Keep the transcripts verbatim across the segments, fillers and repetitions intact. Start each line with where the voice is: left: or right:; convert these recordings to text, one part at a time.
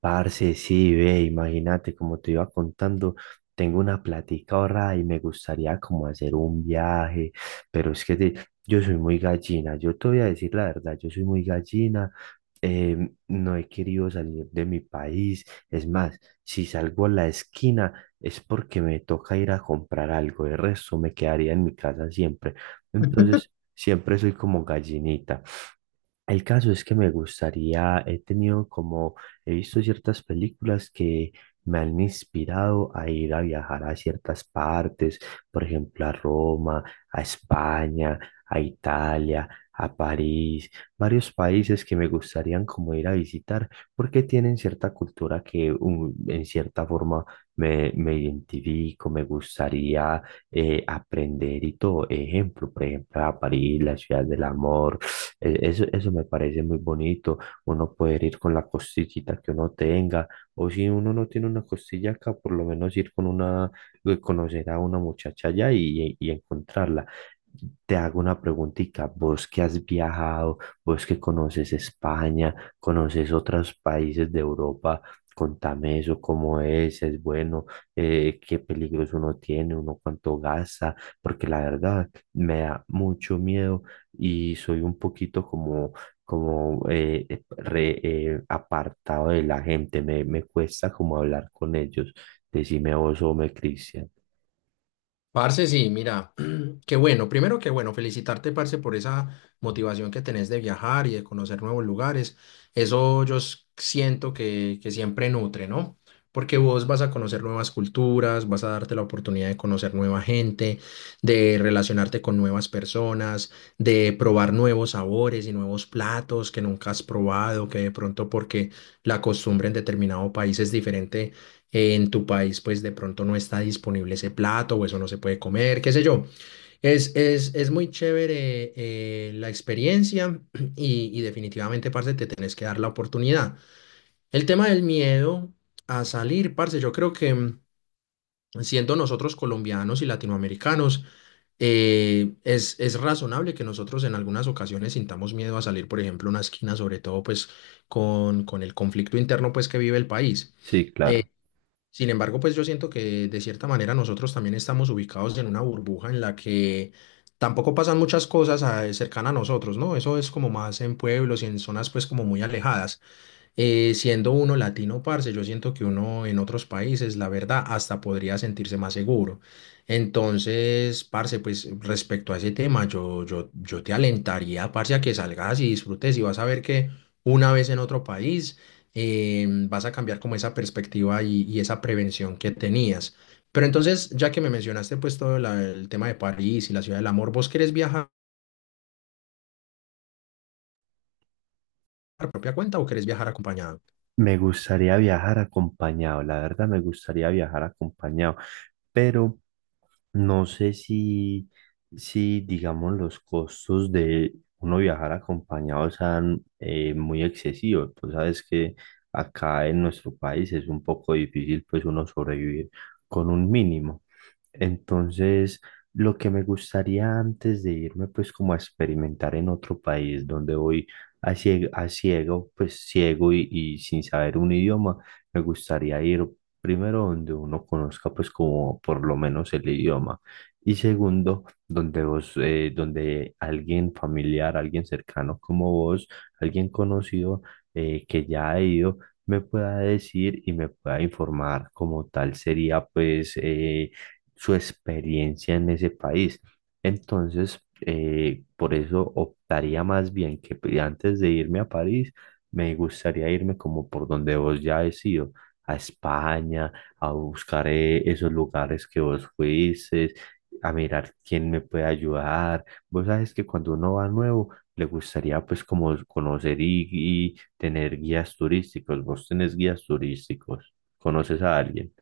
right: Parce, sí, ve, imagínate, como te iba contando, tengo una platica ahorrada y me gustaría como hacer un viaje, pero es que te- yo soy muy gallina, yo te voy a decir la verdad, yo soy muy gallina, em, no he querido salir de mi país, es más, si salgo a la esquina es porque me toca ir a comprar algo, el resto me quedaría en mi casa siempre, entonces siempre soy como gallinita. El caso es que me gustaría, he tenido como, he visto ciertas películas que me han inspirado a ir a viajar a ciertas partes, por ejemplo, a Roma, a España, a Italia, a París, varios países que me gustarían como ir a visitar porque tienen cierta cultura que um, en cierta forma me, me identifico, me gustaría eh, aprender y todo. Ejemplo, por ejemplo, a París, la ciudad del amor. Eh, Eso, eso me parece muy bonito, uno poder ir con la costillita que uno tenga, o si uno no tiene una costilla acá, por lo menos ir con una, eh, conocer a una muchacha allá y, y encontrarla. Te hago una preguntita, vos que has viajado, vos que conoces España, conoces otros países de Europa, contame eso, cómo es, es bueno, eh, qué peligros uno tiene, uno cuánto gasta, porque la verdad me da mucho miedo y soy un poquito como, como eh, eh, re- eh, apartado de la gente, me, me cuesta como hablar con ellos. Decime vos o me Cristian.
left: Parce, sí, mira, qué bueno. Primero, qué bueno, felicitarte, parce, por esa motivación que tenés de viajar y de conocer nuevos lugares. Eso yo s- siento que, que siempre nutre, ¿no? Porque vos vas a conocer nuevas culturas, vas a darte la oportunidad de conocer nueva gente, de relacionarte con nuevas personas, de probar nuevos sabores y nuevos platos que nunca has probado, que de pronto porque la costumbre en determinado país es diferente eh, en tu país pues de pronto no está disponible ese plato o eso no se puede comer, qué sé yo. Es, es, es muy chévere eh, la experiencia y, y definitivamente, parce, te tenés que dar la oportunidad. El tema del miedo a salir, parce, yo creo que mm, siendo nosotros colombianos y latinoamericanos, eh, es, es razonable que nosotros en algunas ocasiones sintamos miedo a salir, por ejemplo, a una esquina, sobre todo pues con, con el conflicto interno pues que vive el país.
right: Sí, claro.
left: Sin embargo, pues yo siento que de cierta manera nosotros también estamos ubicados en una burbuja en la que tampoco pasan muchas cosas ah, cercanas a nosotros, ¿no? Eso es como más en pueblos y en zonas pues como muy alejadas. Eh, siendo uno latino, parce, yo siento que uno en otros países, la verdad, hasta podría sentirse más seguro. Entonces, parce, pues respecto a ese tema, yo, yo, yo te alentaría, parce, a que salgas y disfrutes y vas a ver que una vez en otro país eh, vas a cambiar como esa perspectiva y, y esa prevención que tenías. Pero entonces, ya que me mencionaste pues todo la- el tema de París y la ciudad del amor, ¿vos querés viajar por propia cuenta o querés viajar acompañado?
right: Me gustaría viajar acompañado, la verdad me gustaría viajar acompañado, pero no sé si, si digamos, los costos de uno viajar acompañado sean eh, muy excesivos. Tú sabes que acá en nuestro país es un poco difícil, pues, uno sobrevivir con un mínimo. Entonces, lo que me gustaría antes de irme, pues, como a experimentar en otro país donde voy a ciego, a ciego, pues, ciego y, y sin saber un idioma, me gustaría ir. Primero, donde uno conozca pues como por lo menos el idioma. Y segundo, donde vos, eh, donde alguien familiar, alguien cercano como vos, alguien conocido eh, que ya ha ido, me pueda decir y me pueda informar como tal sería pues eh, su experiencia en ese país. Entonces, eh, por eso optaría más bien que pues, antes de irme a París, me gustaría irme como por donde vos ya has ido a España, a buscar eh, esos lugares que vos fuiste, a mirar quién me puede ayudar. Vos sabes que cuando uno va nuevo, le gustaría pues como conocer y, y tener guías turísticos. Vos tenés guías turísticos, conoces a alguien.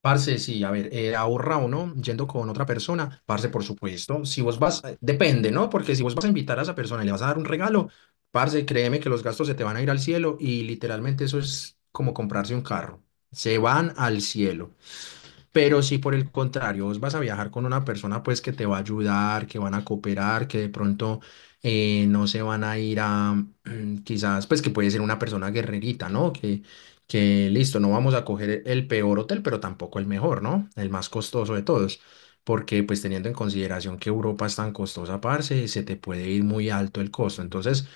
left: Parce, sí, a ver, eh, ahorra o no, yendo con otra persona, parce, por supuesto, si vos vas, eh, depende, ¿no? Porque si vos vas a invitar a esa persona y le vas a dar un regalo, parce, créeme que los gastos se te van a ir al cielo y literalmente eso es como comprarse un carro, se van al cielo. Pero si por el contrario vos vas a viajar con una persona pues que te va a ayudar, que van a cooperar, que de pronto eh, no se van a ir a quizás pues que puede ser una persona guerrerita, ¿no? Que, que listo, no vamos a coger el peor hotel, pero tampoco el mejor, ¿no? El más costoso de todos. Porque pues teniendo en consideración que Europa es tan costosa, parce, se te puede ir muy alto el costo. Entonces,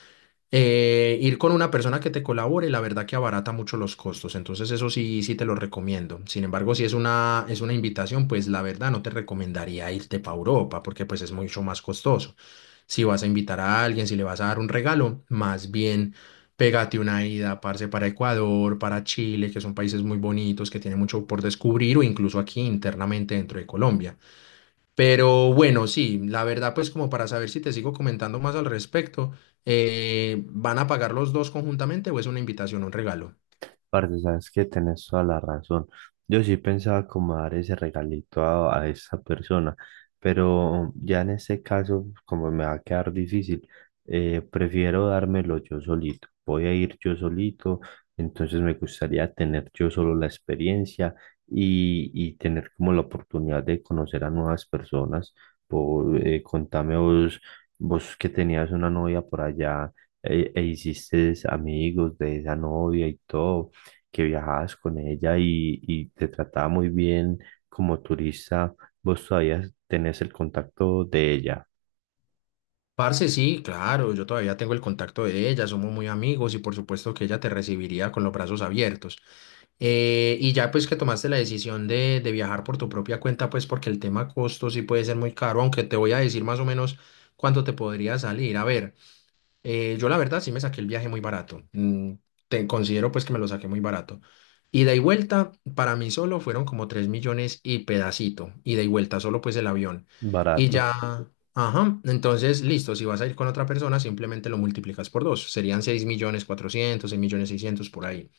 left: eh, ir con una persona que te colabore, la verdad que abarata mucho los costos, entonces eso sí, sí te lo recomiendo. Sin embargo, si es una, es una invitación, pues la verdad no te recomendaría irte para Europa porque pues es mucho más costoso. Si vas a invitar a alguien, si le vas a dar un regalo, más bien pégate una ida, parce, para Ecuador, para Chile, que son países muy bonitos, que tienen mucho por descubrir o incluso aquí internamente dentro de Colombia. Pero bueno, sí, la verdad, pues como para saber si te sigo comentando más al respecto, eh, ¿van a pagar los dos conjuntamente o es una invitación, un regalo?
right: Parce, sabes que tenés toda la razón. Yo sí pensaba como dar ese regalito a, a esa persona, pero ya en este caso, como me va a quedar difícil, eh, prefiero dármelo yo solito. Voy a ir yo solito, entonces me gustaría tener yo solo la experiencia y, y tener como la oportunidad de conocer a nuevas personas. Por, eh, contame vos, vos que tenías una novia por allá eh, e hiciste amigos de esa novia y todo que viajabas con ella y, y te trataba muy bien como turista, vos todavía tenés el contacto de ella.
left: Parce, sí, claro, yo todavía tengo el contacto de ella, somos muy amigos y por supuesto que ella te recibiría con los brazos abiertos. Eh, y ya pues que tomaste la decisión de, de viajar por tu propia cuenta, pues porque el tema costo sí puede ser muy caro, aunque te voy a decir más o menos cuánto te podría salir. A ver. Eh, yo la verdad sí me saqué el viaje muy barato. Mm, te considero pues que me lo saqué muy barato. Ida y vuelta para mí solo fueron como tres millones y pedacito. Ida y vuelta solo pues el avión. Y Mm.
right: Barato.
left: Ya, ajá, entonces listo, si vas a ir con otra persona simplemente lo multiplicas por dos. Serían seis millones cuatrocientos seis millones seiscientos por ahí.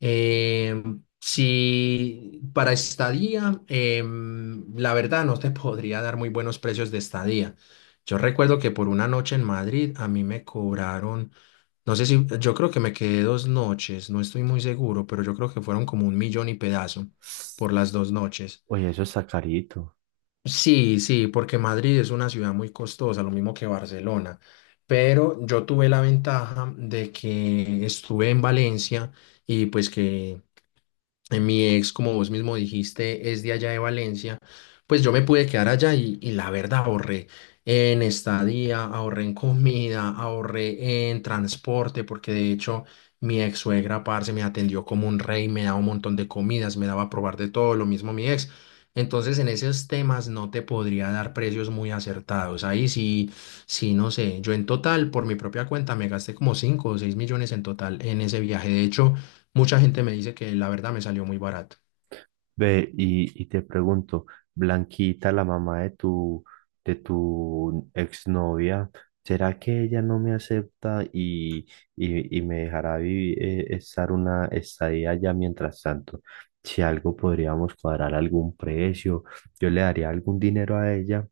left: Em, si para estadía, em, la verdad no te podría dar muy buenos precios de estadía. Yo recuerdo que por una noche en Madrid a mí me cobraron, no sé si, yo creo que me quedé dos noches, no estoy muy seguro, pero yo creo que fueron como un millón y pedazo por las dos noches.
right: Oye, eso está carito.
left: Sí, sí, porque Madrid es una ciudad muy costosa, lo mismo que Barcelona, pero yo tuve la ventaja de que estuve en Valencia y pues que eh, mi ex, como vos mismo dijiste, es de allá de Valencia. Pues yo me pude quedar allá y, y la verdad ahorré en estadía, ahorré en comida, ahorré en transporte, porque de hecho mi ex suegra, parce, me atendió como un rey, me daba un montón de comidas, me daba a probar de todo, lo mismo mi ex. Entonces en esos temas no te podría dar precios muy acertados. Ahí sí, sí, no sé. Yo en total, por mi propia cuenta, me gasté como cinco o seis millones en total en ese viaje. De hecho, mucha gente me dice que la verdad me salió muy barato.
right: Ve, y, y te pregunto, Blanquita, la mamá de tu, de tu exnovia, ¿será que ella no me acepta y, y, y me dejará vivir, eh, estar una estadía allá mientras tanto? Si algo podríamos cuadrar algún precio, yo le daría algún dinero a ella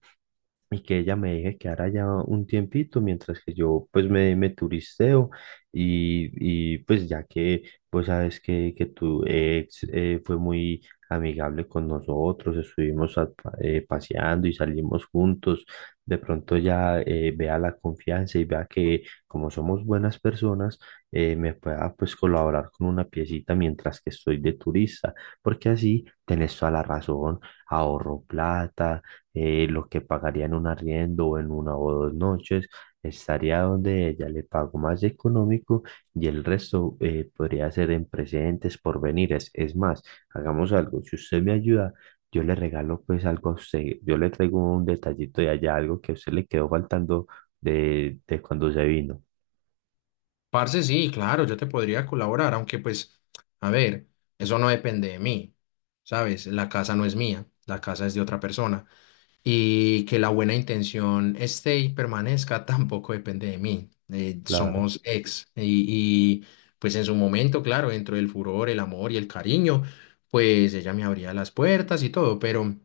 right: y que ella me deje quedar allá un tiempito mientras que yo pues me, me turisteo y, y, pues ya que pues sabes que, que tu ex eh, fue muy amigable con nosotros, estuvimos a- pa- eh, paseando y salimos juntos, de pronto ya eh, vea la confianza y vea que como somos buenas personas eh, me pueda pues colaborar con una piecita mientras que estoy de turista, porque así tenés toda la razón, ahorro plata eh, lo que pagaría en un arriendo o en una o dos noches, estaría donde ella le pago más económico y el resto eh, podría ser en presentes, porvenires. Es más, hagamos algo, si usted me ayuda, yo le regalo pues algo a usted, yo le traigo un detallito de allá, algo que a usted le quedó faltando de, de cuando se vino.
left: Parce, sí, claro, yo te podría colaborar, aunque pues, a ver, eso no depende de mí, ¿sabes? La casa no es mía, la casa es de otra persona. Y que la buena intención esté y permanezca tampoco depende de mí. Eh,
right: Claro,
left: somos ex. Y, y, pues en su momento, claro, dentro del furor, el amor y el cariño, pues ella me abría las puertas y todo, pero...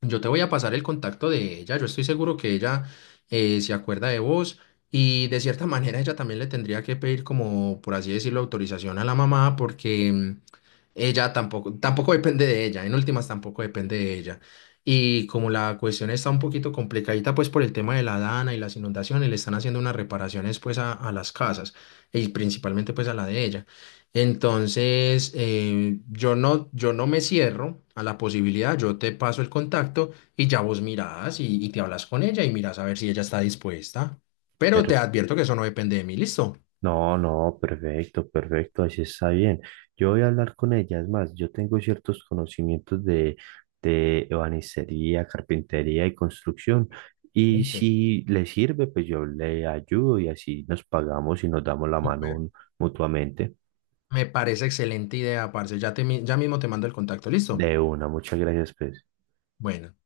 left: Yo te voy a pasar el contacto de ella. Yo estoy seguro que ella eh, se acuerda de vos y de cierta manera ella también le tendría que pedir como, por así decirlo, autorización a la mamá porque mm, ella tampoco, tampoco depende de ella. En últimas tampoco depende de ella. Y como la cuestión está un poquito complicadita pues por el tema de la dana y las inundaciones, le están haciendo unas reparaciones pues a a las casas y principalmente pues a la de ella. Entonces, eh, yo no, yo no me cierro a la posibilidad, yo te paso el contacto y ya vos mirás y, y te hablas con ella y mirás a ver si ella está dispuesta.
right: me
left: Pero te advierto que eso no depende de mí, listo.
right: no, no, perfecto, perfecto, así está bien. Yo voy a hablar con ella, es más, yo tengo ciertos conocimientos de, de ebanistería, carpintería y construcción, y
left: Excelente.
right: si le sirve, pues yo le ayudo y así nos pagamos y nos damos la mano
left: Súper.
right: un- mutuamente.
left: Me parece excelente idea, parce. Ya, te, mi- ya mismo te mando el contacto, listo.
right: De una, muchas gracias, pues.
left: Bueno.